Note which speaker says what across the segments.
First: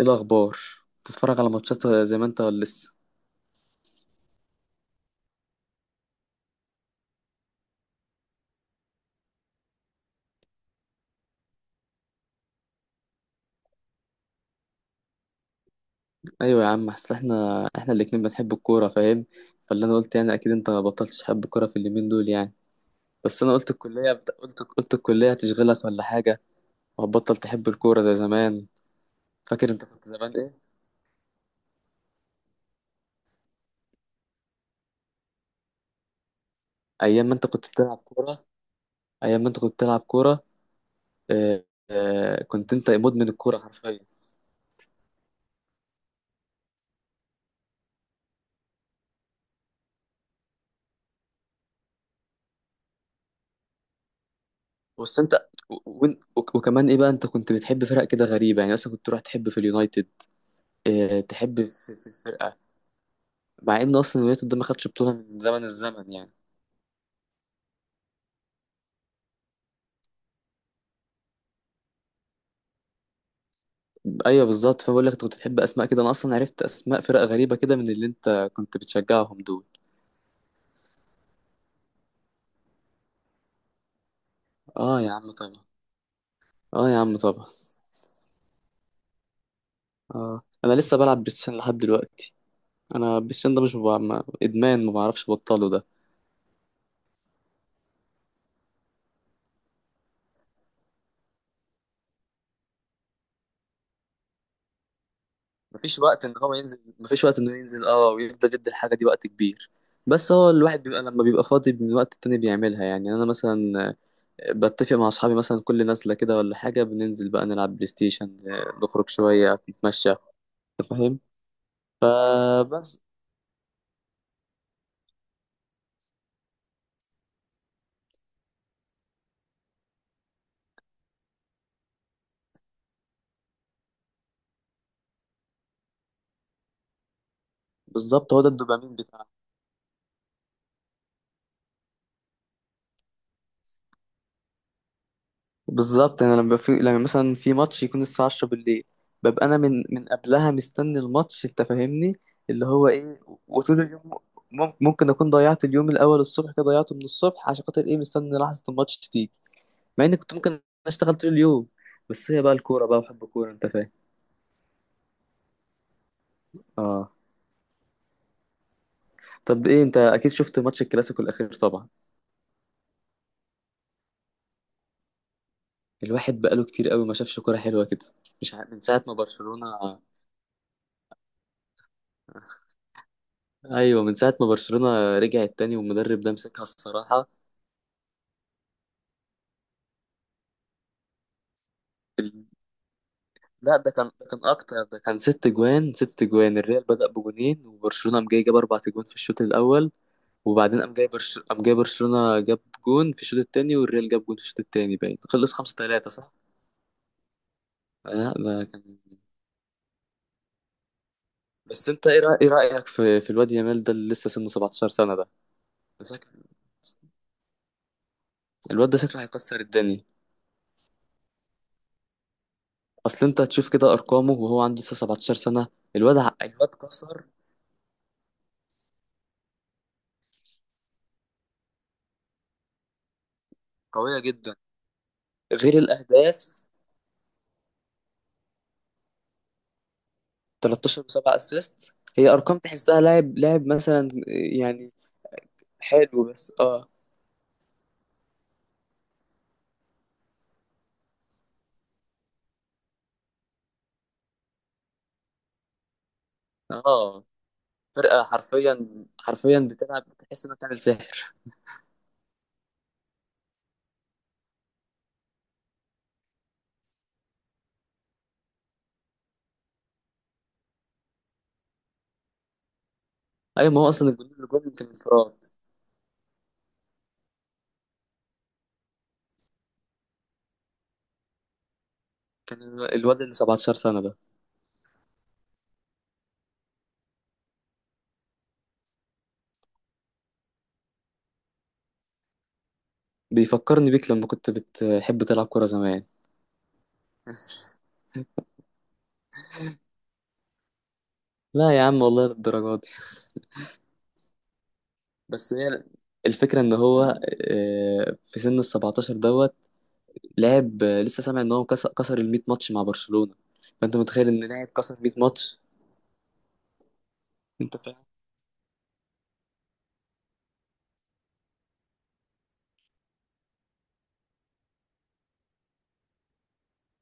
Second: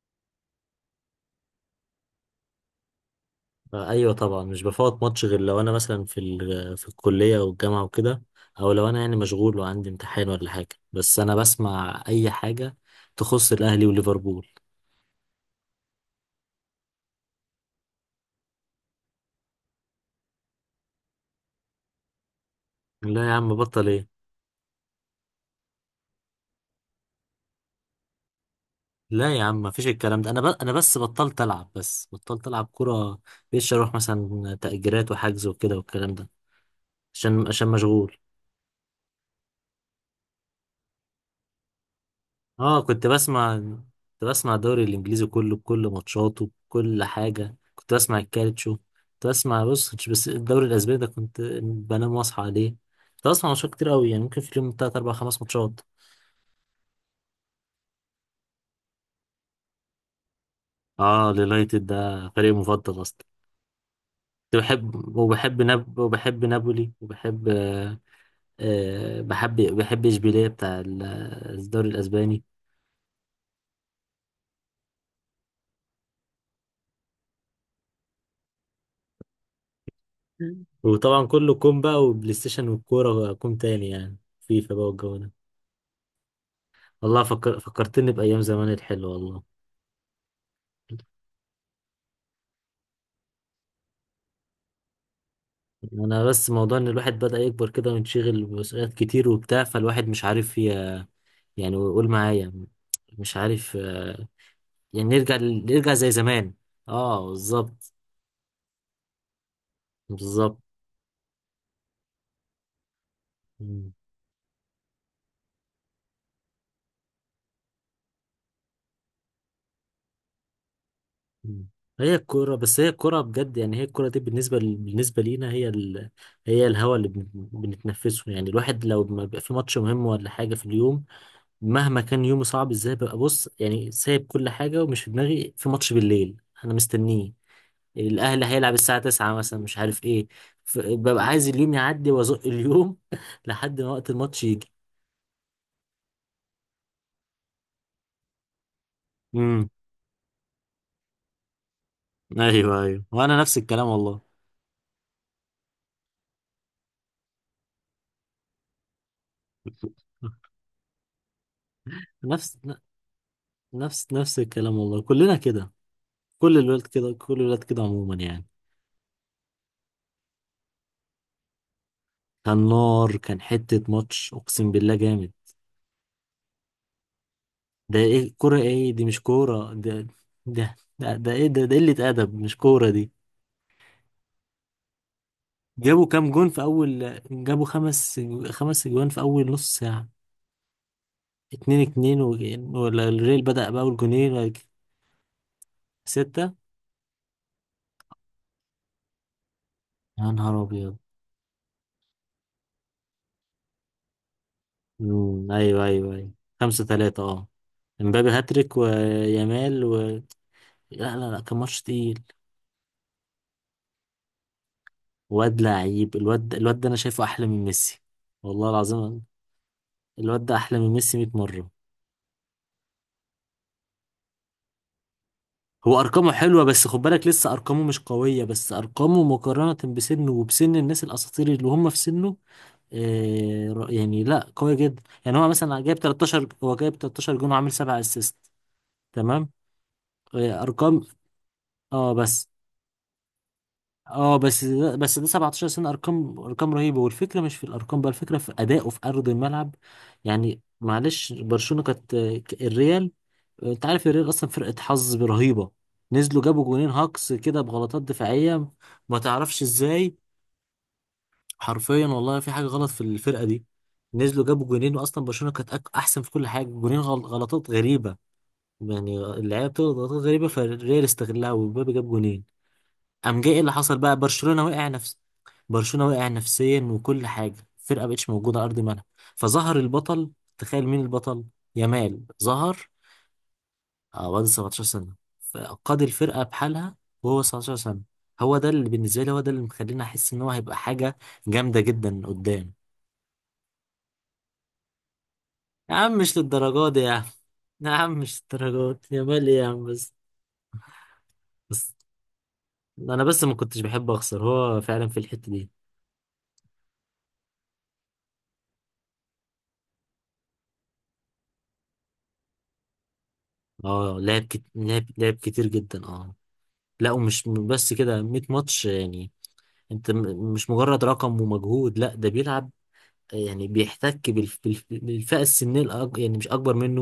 Speaker 1: ايه الاخبار؟ بتتفرج على ماتشات زي ما انت ولا لسه؟
Speaker 2: آه، ايوه طبعا مش بفوت ماتش غير لو انا مثلا في الكليه او الجامعه وكده، او لو انا يعني مشغول وعندي امتحان ولا حاجه. بس انا بسمع اي حاجه تخص الاهلي وليفربول.
Speaker 1: ايوه يا عم، اصل احنا الاتنين بنحب الكوره، فاهم؟ فاللي انا قلت يعني، اكيد انت ما بطلتش تحب الكوره في اليومين دول يعني.
Speaker 2: لا يا
Speaker 1: بس انا
Speaker 2: عم
Speaker 1: قلت
Speaker 2: بطل
Speaker 1: الكليه
Speaker 2: ايه؟
Speaker 1: بت... قلت قلت الكليه هتشغلك ولا حاجه، وهتبطل تحب الكوره زي زمان.
Speaker 2: لا يا عم
Speaker 1: فاكر انت
Speaker 2: مفيش
Speaker 1: كنت
Speaker 2: الكلام ده.
Speaker 1: زمان
Speaker 2: انا
Speaker 1: ايه؟
Speaker 2: بس بطلت العب كوره. بقيتش اروح مثلا تأجيرات وحجز وكده والكلام ده.
Speaker 1: ايام ما انت
Speaker 2: عشان
Speaker 1: كنت بتلعب
Speaker 2: مشغول.
Speaker 1: كوره. ايام ما انت كنت بتلعب كوره. اه... كنت
Speaker 2: اه
Speaker 1: انت مدمن الكوره حرفيا.
Speaker 2: كنت بسمع الدوري الانجليزي كله بكل ماتشاته، بكل حاجه. كنت بسمع الكالتشو، كنت بسمع بص، كنتش بس الدوري الاسباني ده كنت بنام واصحى عليه. كنت بسمع ماتشات كتير قوي، يعني ممكن في اليوم تلات اربع
Speaker 1: بس انت
Speaker 2: خمس ماتشات.
Speaker 1: وكمان ايه بقى، انت كنت بتحب فرق كده غريبه يعني، مثلا كنت تروح تحب في اليونايتد. اه...
Speaker 2: اه
Speaker 1: تحب
Speaker 2: اليونايتد
Speaker 1: في
Speaker 2: ده فريق
Speaker 1: الفرقه.
Speaker 2: مفضل اصلا.
Speaker 1: مع ان اصلا اليونايتد ده
Speaker 2: كنت
Speaker 1: ما خدش
Speaker 2: بحب،
Speaker 1: بطوله من زمن الزمن يعني.
Speaker 2: وبحب نابولي، وبحب آه آه، بحب اشبيليه بتاع الدوري الاسباني.
Speaker 1: ايوه بالظبط، فبقول لك انت كنت بتحب اسماء كده. انا اصلا عرفت اسماء فرق غريبه كده من اللي انت كنت بتشجعهم دول.
Speaker 2: وطبعا كله كوم بقى، وبلاي ستيشن والكوره كوم تاني، يعني فيفا بقى
Speaker 1: اه يا
Speaker 2: والجو ده.
Speaker 1: عم طبعا. اه يا عم
Speaker 2: والله
Speaker 1: طبعا.
Speaker 2: فكرتني بأيام زمان الحلوة والله.
Speaker 1: اه، انا لسه بلعب بلاي ستيشن لحد دلوقتي. انا بلاي ستيشن ده مش ببع... ما... ادمان ما بعرفش ابطله ده.
Speaker 2: أنا بس موضوع إن الواحد بدأ يكبر كده وينشغل بمسؤوليات كتير وبتاع، فالواحد مش عارف يعني ويقول معايا مش عارف يعني نرجع نرجع زي زمان.
Speaker 1: مفيش
Speaker 2: اه
Speaker 1: وقت انه ينزل
Speaker 2: بالظبط.
Speaker 1: ويفضل يدي الحاجه دي وقت كبير. بس هو
Speaker 2: بالظبط.
Speaker 1: الواحد بيبقى لما بيبقى فاضي من وقت التاني بيعملها يعني، انا
Speaker 2: مم.
Speaker 1: مثلا بتفق مع اصحابي مثلا، كل نازله كده ولا حاجه بننزل بقى نلعب بلاي ستيشن، نخرج شويه نتمشى. انت فاهم؟
Speaker 2: مم. هي الكورة، بس هي
Speaker 1: فبس.
Speaker 2: الكورة بجد يعني. هي الكورة دي بالنسبة لينا هي الهوا اللي بنتنفسه يعني. الواحد لو ما بيبقى في ماتش مهم ولا حاجة في اليوم، مهما كان يومي صعب ازاي، ببقى بص يعني سايب كل حاجة ومش في دماغي في ماتش بالليل انا مستنيه.
Speaker 1: بالظبط، هو
Speaker 2: الاهلي
Speaker 1: ده
Speaker 2: هيلعب
Speaker 1: الدوبامين
Speaker 2: الساعة
Speaker 1: بتاعنا.
Speaker 2: 9 مثلا، مش عارف ايه، ببقى عايز اليوم يعدي وازق اليوم لحد ما وقت الماتش يجي.
Speaker 1: بالظبط، انا لما مثلا في ماتش يكون الساعه 10 بالليل، ببقى انا
Speaker 2: امم.
Speaker 1: من قبلها مستني الماتش، انت فاهمني؟ اللي
Speaker 2: ايوه
Speaker 1: هو
Speaker 2: ايوه،
Speaker 1: ايه،
Speaker 2: وانا نفس
Speaker 1: وطول
Speaker 2: الكلام
Speaker 1: اليوم
Speaker 2: والله.
Speaker 1: ممكن اكون ضيعت اليوم الاول الصبح كده، ضيعته من الصبح عشان خاطر ايه؟ مستني لحظه الماتش تيجي، مع اني كنت ممكن اشتغل طول اليوم، بس هي بقى
Speaker 2: نفس،
Speaker 1: الكوره بقى وحب الكوره، انت فاهم؟
Speaker 2: نفس الكلام والله، كلنا كده، كل الولاد
Speaker 1: اه.
Speaker 2: كده، كل الولاد كده عموما يعني.
Speaker 1: طب ايه، انت اكيد شفت ماتش الكلاسيكو الاخير طبعا.
Speaker 2: كان نار، كان حتة ماتش اقسم بالله جامد.
Speaker 1: الواحد بقاله كتير قوي ما شافش كوره حلوه
Speaker 2: ده
Speaker 1: كده.
Speaker 2: ايه
Speaker 1: مش
Speaker 2: كورة
Speaker 1: ع... من
Speaker 2: ايه
Speaker 1: ساعه
Speaker 2: دي؟
Speaker 1: ما
Speaker 2: مش
Speaker 1: برشلونه
Speaker 2: كورة ده. ده ايه ده ده قلة ادب، مش كورة دي.
Speaker 1: ايوه، من ساعه ما برشلونه رجعت تاني
Speaker 2: جابوا
Speaker 1: والمدرب
Speaker 2: كام
Speaker 1: ده
Speaker 2: جون في
Speaker 1: مسكها
Speaker 2: اول؟
Speaker 1: الصراحه.
Speaker 2: جابوا خمس، خمس جوان في اول نص ساعة. اتنين اتنين و...
Speaker 1: ال...
Speaker 2: ولا الريال بدأ
Speaker 1: لا، ده
Speaker 2: بأول
Speaker 1: كان ده
Speaker 2: جونين؟
Speaker 1: كان اكتر، ده كان ست جوان ست
Speaker 2: ستة؟
Speaker 1: جوان. الريال بدأ بجونين وبرشلونه قام جاي جاب اربع جوان في الشوط الاول،
Speaker 2: يا نهار
Speaker 1: وبعدين
Speaker 2: أبيض.
Speaker 1: قام جاي برشلونه جاب جون في الشوط التاني، والريال جاب جون في الشوط التاني، باين
Speaker 2: مم،
Speaker 1: خلص 5
Speaker 2: أيوه
Speaker 1: 3
Speaker 2: أيوه أيوه.
Speaker 1: صح؟
Speaker 2: خمسة تلاتة أه. امبابي
Speaker 1: لا ده
Speaker 2: هاتريك
Speaker 1: كان
Speaker 2: ويامال و... لا لا لا كان ماتش
Speaker 1: بس انت
Speaker 2: تقيل.
Speaker 1: إيه رأيك في الواد يامال ده، اللي لسه سنه 17 سنه ده؟
Speaker 2: واد لعيب
Speaker 1: شكل-
Speaker 2: الواد. الواد ده أنا شايفه أحلى من ميسي، والله
Speaker 1: الواد ده شكله
Speaker 2: العظيم.
Speaker 1: هيكسر الدنيا.
Speaker 2: الواد ده أحلى من ميسي 100 مرة.
Speaker 1: اصل انت هتشوف كده ارقامه، وهو عنده لسه 17 سنه.
Speaker 2: هو أرقامه حلوة،
Speaker 1: الواد
Speaker 2: بس خد
Speaker 1: كسر.
Speaker 2: بالك لسه أرقامه مش قوية. بس أرقامه مقارنة بسنه وبسن الناس الأساطير اللي هم في سنه
Speaker 1: قويه
Speaker 2: يعني لا
Speaker 1: جدا،
Speaker 2: قوي جدا يعني. هو
Speaker 1: غير
Speaker 2: مثلا جايب 13،
Speaker 1: الاهداف.
Speaker 2: جون، وعامل 7 اسيست. تمام. ارقام.
Speaker 1: 13 و7 اسيست،
Speaker 2: اه
Speaker 1: هي
Speaker 2: بس
Speaker 1: ارقام تحسها لاعب لاعب مثلا
Speaker 2: اه بس
Speaker 1: يعني.
Speaker 2: ده 17 سنة،
Speaker 1: حلو
Speaker 2: ارقام،
Speaker 1: بس،
Speaker 2: ارقام
Speaker 1: اه
Speaker 2: رهيبة. والفكرة مش في الارقام بقى، الفكرة في ادائه في ارض الملعب. يعني معلش برشلونة كانت الريال، آه، انت عارف الريال اصلا فرقة حظ رهيبة. نزلوا جابوا جونين
Speaker 1: اه
Speaker 2: هاكس كده بغلطات
Speaker 1: فرقه
Speaker 2: دفاعية،
Speaker 1: حرفيا
Speaker 2: ما
Speaker 1: حرفيا
Speaker 2: تعرفش
Speaker 1: بتلعب،
Speaker 2: ازاي.
Speaker 1: تحس انها بتعمل سحر.
Speaker 2: حرفيا والله في حاجه غلط في الفرقه دي. نزلوا جابوا جونين، واصلا برشلونه كانت احسن في كل حاجه. جونين غلطات غريبه. يعني اللعيبه بتغلط غلطات غريبه، فالريال استغلها ومبابي جاب جونين. قام جاي ايه اللي
Speaker 1: ايوه، ما هو
Speaker 2: حصل
Speaker 1: اصلا
Speaker 2: بقى؟
Speaker 1: الجون اللي
Speaker 2: برشلونه
Speaker 1: جون كان
Speaker 2: وقع نفس،
Speaker 1: انفراد.
Speaker 2: برشلونه وقع نفسيا وكل حاجه، الفرقه مبقتش موجوده على ارض الملعب. فظهر البطل. تخيل مين البطل؟ يامال
Speaker 1: كان
Speaker 2: ظهر.
Speaker 1: الواد اللي 17 سنه ده
Speaker 2: اه بعد 17 سنه، فقاد الفرقه بحالها وهو 19 سنه. هو ده اللي بالنسبه لي، هو ده اللي مخليني احس ان هو هيبقى حاجه جامده جدا قدام.
Speaker 1: بيفكرني بيك لما كنت بتحب تلعب كوره
Speaker 2: يا
Speaker 1: زمان.
Speaker 2: عم مش للدرجات دي يا عم. يا عم مش للدرجات يا مال ايه يا عم بس.
Speaker 1: لا يا
Speaker 2: بس
Speaker 1: عم، والله للدرجات.
Speaker 2: انا بس ما كنتش بحب اخسر، هو فعلا في الحتة
Speaker 1: بس
Speaker 2: دي.
Speaker 1: هي الفكرة ان هو في سن ال 17 دوت لعب، لسه سامع ان هو كسر ال 100 ماتش مع برشلونة. فانت
Speaker 2: اه
Speaker 1: متخيل ان
Speaker 2: لعب كت...
Speaker 1: لاعب كسر 100
Speaker 2: لعب
Speaker 1: ماتش،
Speaker 2: كتير جدا اه. لا ومش
Speaker 1: انت
Speaker 2: بس
Speaker 1: فاهم؟
Speaker 2: كده 100 ماتش يعني. انت مش مجرد رقم ومجهود. لا ده بيلعب يعني، بيحتك بالفئة السنية الأك... يعني مش اكبر منه.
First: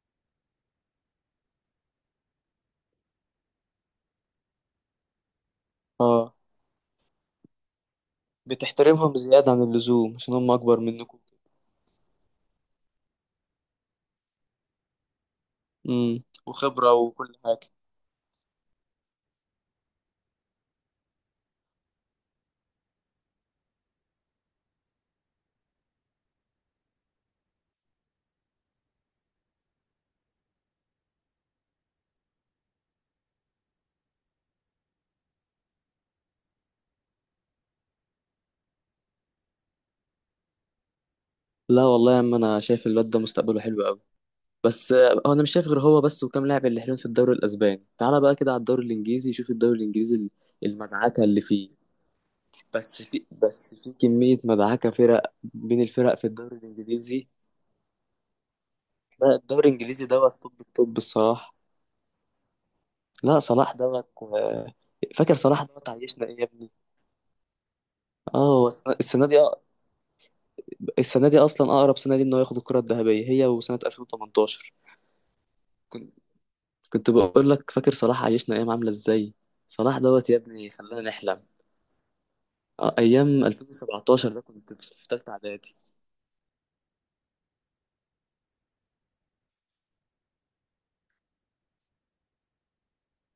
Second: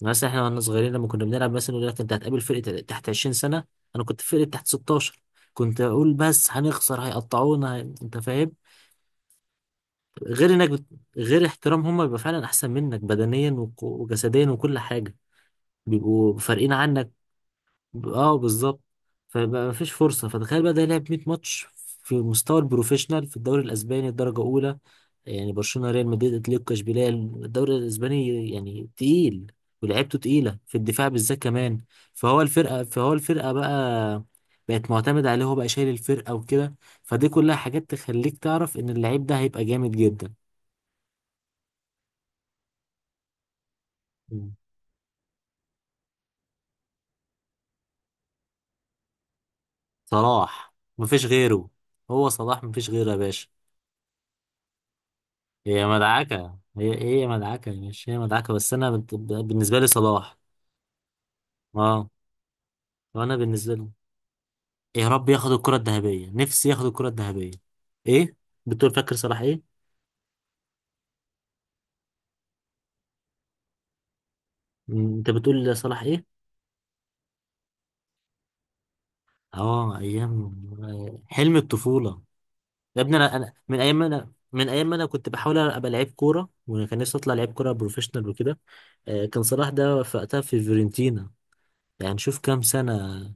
Speaker 2: يعني مثلا احنا واحنا صغيرين لما كنا بنلعب، مثلا يقول لك انت هتقابل فرقة تحت 20 سنة، انا كنت في فرقة تحت 16، كنت اقول
Speaker 1: اه،
Speaker 2: بس هنخسر هيقطعونا انت فاهم.
Speaker 1: بتحترمهم زيادة عن اللزوم عشان هم
Speaker 2: غير انك
Speaker 1: اكبر
Speaker 2: بت...
Speaker 1: منكم.
Speaker 2: غير احترام، هم بيبقى فعلا احسن منك بدنيا وجسديا وكل حاجه، بيبقوا فارقين
Speaker 1: وخبرة
Speaker 2: عنك.
Speaker 1: وكل حاجة.
Speaker 2: اه بالظبط. فبقى مفيش فرصه. فتخيل بقى ده لعب 100 ماتش في مستوى البروفيشنال، في الدوري الاسباني الدرجه اولى، يعني برشلونه ريال مدريد اتلتيكو اشبيليه، الدوري الاسباني يعني تقيل. ولعبته تقيله في الدفاع بالذات كمان. فهو الفرقه بقى بقت معتمد عليه، هو بقى شايل الفرقه وكده. فدي كلها حاجات تخليك تعرف ان اللعيب ده هيبقى جامد جدا.
Speaker 1: لا والله يا عم، انا شايف الواد ده مستقبله حلو قوي. بس هو انا مش شايف غير هو بس وكام لاعب اللي حلوين في الدوري الاسباني. تعالى بقى كده على الدوري الانجليزي، شوف الدوري الانجليزي
Speaker 2: صلاح
Speaker 1: المدعكة
Speaker 2: مفيش
Speaker 1: اللي
Speaker 2: غيره.
Speaker 1: فيه.
Speaker 2: هو صلاح مفيش
Speaker 1: بس
Speaker 2: غيره يا
Speaker 1: في
Speaker 2: باشا.
Speaker 1: بس في كمية مدعكة فرق بين
Speaker 2: هي
Speaker 1: الفرق في الدوري
Speaker 2: مدعكة هي هي
Speaker 1: الإنجليزي.
Speaker 2: مدعكة يا باشا. هي مدعكة، بس أنا
Speaker 1: لا الدوري
Speaker 2: بالنسبة لي
Speaker 1: الإنجليزي
Speaker 2: صلاح.
Speaker 1: دوت. طب الصراحة.
Speaker 2: اه. وأنا
Speaker 1: لا صلاح
Speaker 2: بالنسبة لي
Speaker 1: دوت
Speaker 2: يا رب
Speaker 1: فاكر
Speaker 2: ياخد
Speaker 1: صلاح
Speaker 2: الكرة
Speaker 1: دوت عايشنا
Speaker 2: الذهبية،
Speaker 1: إيه يا
Speaker 2: نفسي
Speaker 1: ابني؟
Speaker 2: ياخد الكرة الذهبية. إيه؟
Speaker 1: اه، هو
Speaker 2: بتقول
Speaker 1: السنة
Speaker 2: فاكر
Speaker 1: السنة دي
Speaker 2: صلاح إيه؟
Speaker 1: السنة دي أصلا أقرب سنة دي إنه ياخد الكرة الذهبية، هي وسنة 2018.
Speaker 2: مم، أنت بتقول صلاح
Speaker 1: كنت
Speaker 2: إيه؟
Speaker 1: كنت بقول لك فاكر صلاح عايشنا أيام عاملة إزاي؟
Speaker 2: اه
Speaker 1: صلاح دوت يا
Speaker 2: أيام.
Speaker 1: ابني، خلانا
Speaker 2: آه،
Speaker 1: نحلم.
Speaker 2: حلم الطفولة. يا ابني أنا،
Speaker 1: أيام 2017
Speaker 2: أنا
Speaker 1: ده
Speaker 2: من
Speaker 1: كنت
Speaker 2: أيام
Speaker 1: في
Speaker 2: ما أنا
Speaker 1: في
Speaker 2: كنت
Speaker 1: تالتة
Speaker 2: بحاول
Speaker 1: إعدادي.
Speaker 2: أبقى لعيب كورة، وكان نفسي أطلع لعيب كورة بروفيشنال وكده، آه، كان صلاح ده في وقتها في فيورنتينا. يعني شوف كام سنة،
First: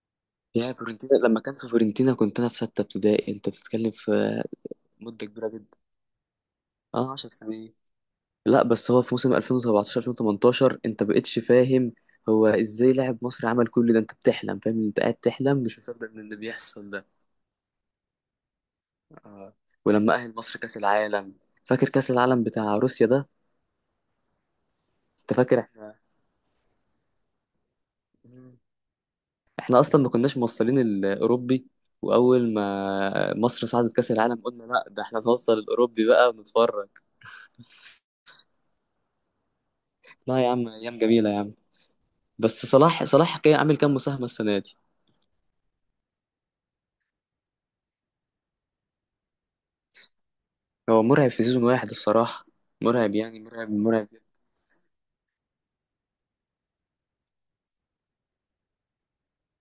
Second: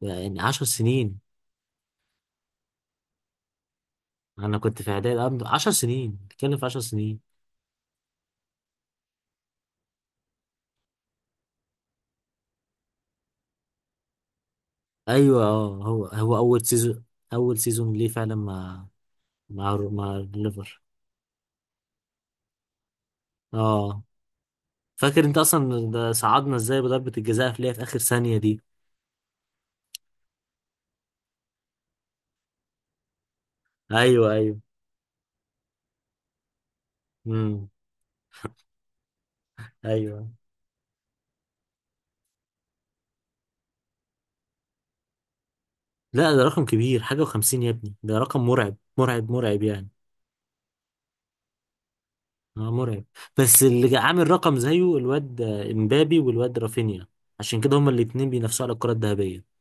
Speaker 2: يعني عشر
Speaker 1: يا فورنتينا،
Speaker 2: سنين.
Speaker 1: لما كان في فورنتينا كنت انا في سته ابتدائي. انت بتتكلم في
Speaker 2: انا كنت في اعدادي
Speaker 1: مدة
Speaker 2: قبل
Speaker 1: كبيرة
Speaker 2: عشر
Speaker 1: جدا.
Speaker 2: سنين، بتكلم في عشر
Speaker 1: اه،
Speaker 2: سنين.
Speaker 1: 10 سنين. لا، بس هو في موسم 2017 2018 انت بقتش فاهم هو ازاي لاعب مصري عمل كل ده؟ انت بتحلم، فاهم؟ انت قاعد
Speaker 2: ايوه
Speaker 1: تحلم
Speaker 2: اه.
Speaker 1: مش
Speaker 2: هو
Speaker 1: مصدق ان اللي
Speaker 2: اول
Speaker 1: بيحصل
Speaker 2: سيزون،
Speaker 1: ده.
Speaker 2: اول سيزون ليه فعلا مع،
Speaker 1: آه. ولما اهل مصر كاس
Speaker 2: الليفر.
Speaker 1: العالم، فاكر كاس العالم بتاع روسيا ده؟
Speaker 2: اه فاكر
Speaker 1: انت
Speaker 2: انت
Speaker 1: فاكر
Speaker 2: اصلا
Speaker 1: احنا
Speaker 2: ده صعدنا ازاي بضربة الجزاء اللي هي في اخر ثانية
Speaker 1: مم.
Speaker 2: دي؟
Speaker 1: احنا اصلا ما كناش موصلين الاوروبي، واول ما مصر صعدت كاس
Speaker 2: ايوه
Speaker 1: العالم
Speaker 2: ايوه.
Speaker 1: قلنا لا ده احنا نوصل الاوروبي بقى ونتفرج.
Speaker 2: امم. ايوه.
Speaker 1: لا يا عم، ايام جميلة يا عم. بس صلاح كان عامل كام مساهمة السنة دي؟
Speaker 2: لا ده رقم كبير، حاجة وخمسين يا ابني، ده رقم مرعب، مرعب، مرعب يعني.
Speaker 1: هو مرعب في سيزون واحد الصراحة.
Speaker 2: اه مرعب.
Speaker 1: مرعب يعني،
Speaker 2: بس
Speaker 1: مرعب مرعب.
Speaker 2: عامل رقم زيه الواد امبابي والواد رافينيا، عشان كده هما الاتنين بينافسوا على الكرة الذهبية.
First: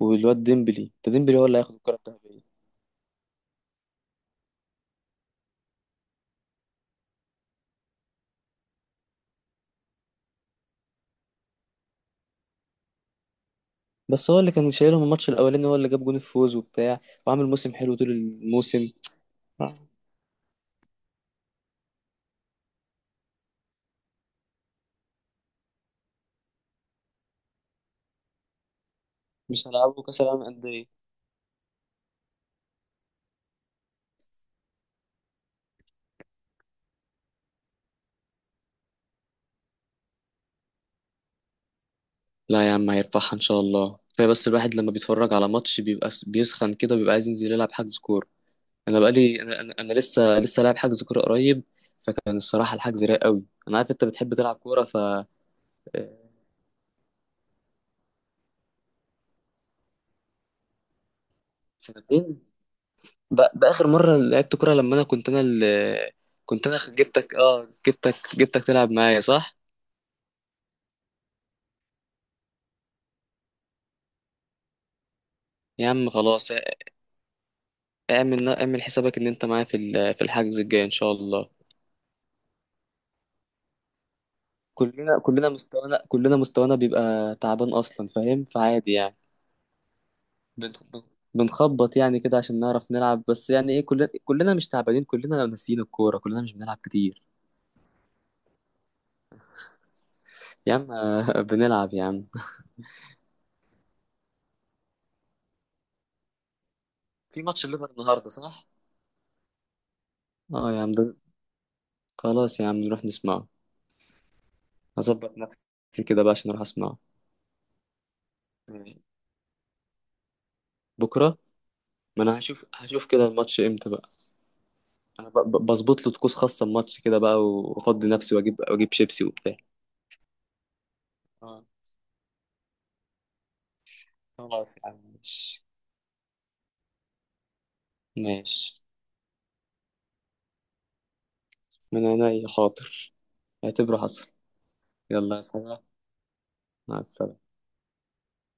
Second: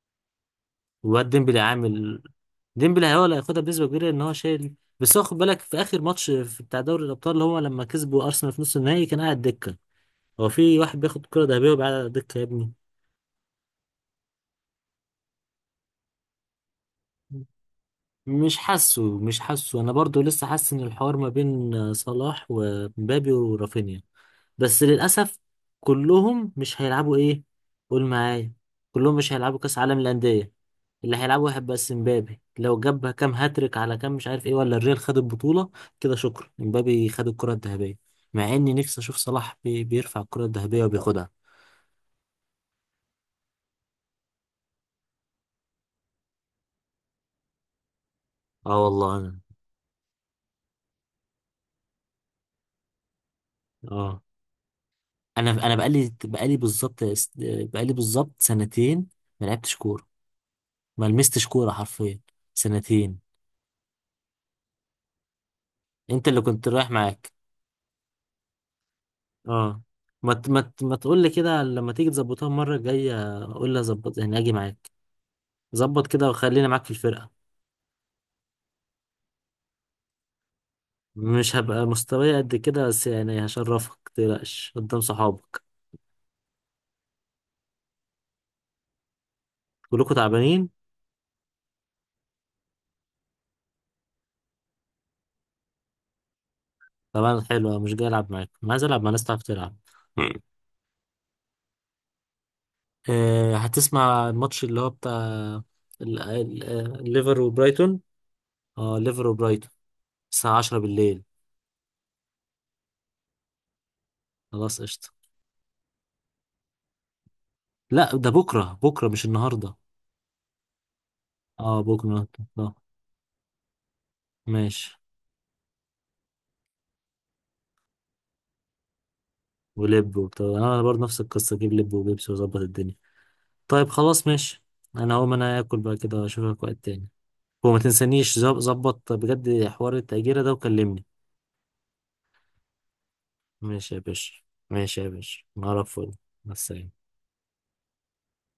Speaker 1: والواد ديمبلي ده،
Speaker 2: وواد
Speaker 1: ديمبلي هو اللي
Speaker 2: ديمبلي
Speaker 1: هياخد الكرة
Speaker 2: عامل،
Speaker 1: الذهبية.
Speaker 2: ديمبلي هو اللي هياخدها بنسبة كبيرة ان هو شايل. بس هو خد بالك في اخر ماتش في بتاع دوري الابطال اللي هو لما كسبوا ارسنال في نص النهائي كان قاعد دكة. هو في واحد بياخد كرة ذهبية وبيقعد على الدكة يا ابني؟
Speaker 1: بس هو اللي كان شايلهم الماتش الأولاني، هو اللي جاب جون الفوز وبتاع، وعامل موسم حلو طول الموسم.
Speaker 2: مش حاسه، انا برضو لسه حاسس ان الحوار ما بين صلاح ومبابي ورافينيا، بس للأسف كلهم مش هيلعبوا إيه؟ قول معايا، كلهم مش هيلعبوا
Speaker 1: مش
Speaker 2: كأس عالم
Speaker 1: هلعبه كأس العالم
Speaker 2: الأندية.
Speaker 1: أندية.
Speaker 2: اللي هيلعبوا هيبقى السنبابي لو جاب كام هاتريك على كام مش عارف إيه، ولا الريال خد البطولة، كده شكرا امبابي خد الكرة الذهبية. مع إني نفسي أشوف صلاح بي بيرفع الكرة الذهبية وبياخدها.
Speaker 1: لا يا عم، هيرفعها إن شاء الله. كفاية، بس الواحد لما بيتفرج على ماتش بيبقى بيسخن كده، بيبقى عايز ينزل يلعب حجز كورة.
Speaker 2: آه
Speaker 1: أنا
Speaker 2: والله. أنا
Speaker 1: بقالي، أنا لسه لاعب حجز كورة قريب. فكان الصراحة الحجز رايق قوي، أنا عارف أنت
Speaker 2: آه.
Speaker 1: بتحب تلعب كورة ف. آه،
Speaker 2: أنا أنا بقالي، بالظبط، بقالي بالظبط سنتين ما لعبتش كورة، ما لمستش كورة حرفيا.
Speaker 1: سنتين.
Speaker 2: سنتين.
Speaker 1: باخر مره لعبت كوره لما انا كنت انا اللي،
Speaker 2: أنت اللي
Speaker 1: كنت
Speaker 2: كنت
Speaker 1: انا
Speaker 2: رايح معاك.
Speaker 1: جبتك اه جبتك جبتك تلعب معايا صح؟
Speaker 2: اه. ما تقول لي كده، لما تيجي تظبطها المره الجايه قول لي، اظبط يعني اجي معاك.
Speaker 1: يا
Speaker 2: ظبط
Speaker 1: عم
Speaker 2: كده
Speaker 1: خلاص،
Speaker 2: وخليني معاك في الفرقه.
Speaker 1: اعمل اعمل حسابك ان انت معايا في الحجز الجاي ان شاء الله.
Speaker 2: مش هبقى مستواي قد كده بس يعني، هشرفك متقلقش قدام
Speaker 1: كلنا كلنا
Speaker 2: صحابك.
Speaker 1: مستوانا كلنا مستوانا بيبقى تعبان اصلا، فاهم؟ فعادي يعني.
Speaker 2: كلكوا تعبانين
Speaker 1: بن- بن- بنخبط يعني كده عشان نعرف نلعب بس يعني ايه. كلنا مش تعبانين، كلنا ناسيين الكوره، كلنا مش بنلعب كتير.
Speaker 2: طبعا. حلو، مش جاي العب معاكم، أنا عايز العب مع ناس تعرف تلعب.
Speaker 1: يا عم بنلعب يا عم.
Speaker 2: آه، هتسمع الماتش اللي هو بتاع ليفر
Speaker 1: في ماتش الليفر
Speaker 2: وبرايتون؟
Speaker 1: النهارده صح؟
Speaker 2: اه ليفر وبرايتون، الساعة
Speaker 1: اه
Speaker 2: 10
Speaker 1: يا عم،
Speaker 2: بالليل.
Speaker 1: خلاص يا عم، نروح نسمعه.
Speaker 2: خلاص قشطة.
Speaker 1: هظبط نفسي كده بقى عشان اروح اسمعه.
Speaker 2: لا ده بكرة، بكرة مش النهاردة.
Speaker 1: بكره.
Speaker 2: اه
Speaker 1: ما
Speaker 2: بكرة.
Speaker 1: انا هشوف
Speaker 2: اه
Speaker 1: هشوف كده الماتش امتى بقى.
Speaker 2: ماشي.
Speaker 1: انا بظبط له طقوس خاصه الماتش كده بقى، وافضي نفسي واجيب شيبسي وبتاع.
Speaker 2: ولب وبتاع، انا برضه نفس القصه
Speaker 1: اه
Speaker 2: اجيب لب وبيبسي واظبط الدنيا. طيب خلاص ماشي.
Speaker 1: خلاص يا عم
Speaker 2: انا هقوم انا
Speaker 1: ماشي.
Speaker 2: اكل بقى كده، اشوفك وقت تاني. وما تنسانيش
Speaker 1: ماشي،
Speaker 2: ظبط بجد حوار التأجيرة ده وكلمني.
Speaker 1: من عينيا حاضر.
Speaker 2: ماشي
Speaker 1: اعتبره
Speaker 2: يا باشا.
Speaker 1: حصل.
Speaker 2: ماشي يا
Speaker 1: يلا يا
Speaker 2: باشا
Speaker 1: سلام.
Speaker 2: نعرف فل. مع
Speaker 1: مع
Speaker 2: السلامة.
Speaker 1: السلامه.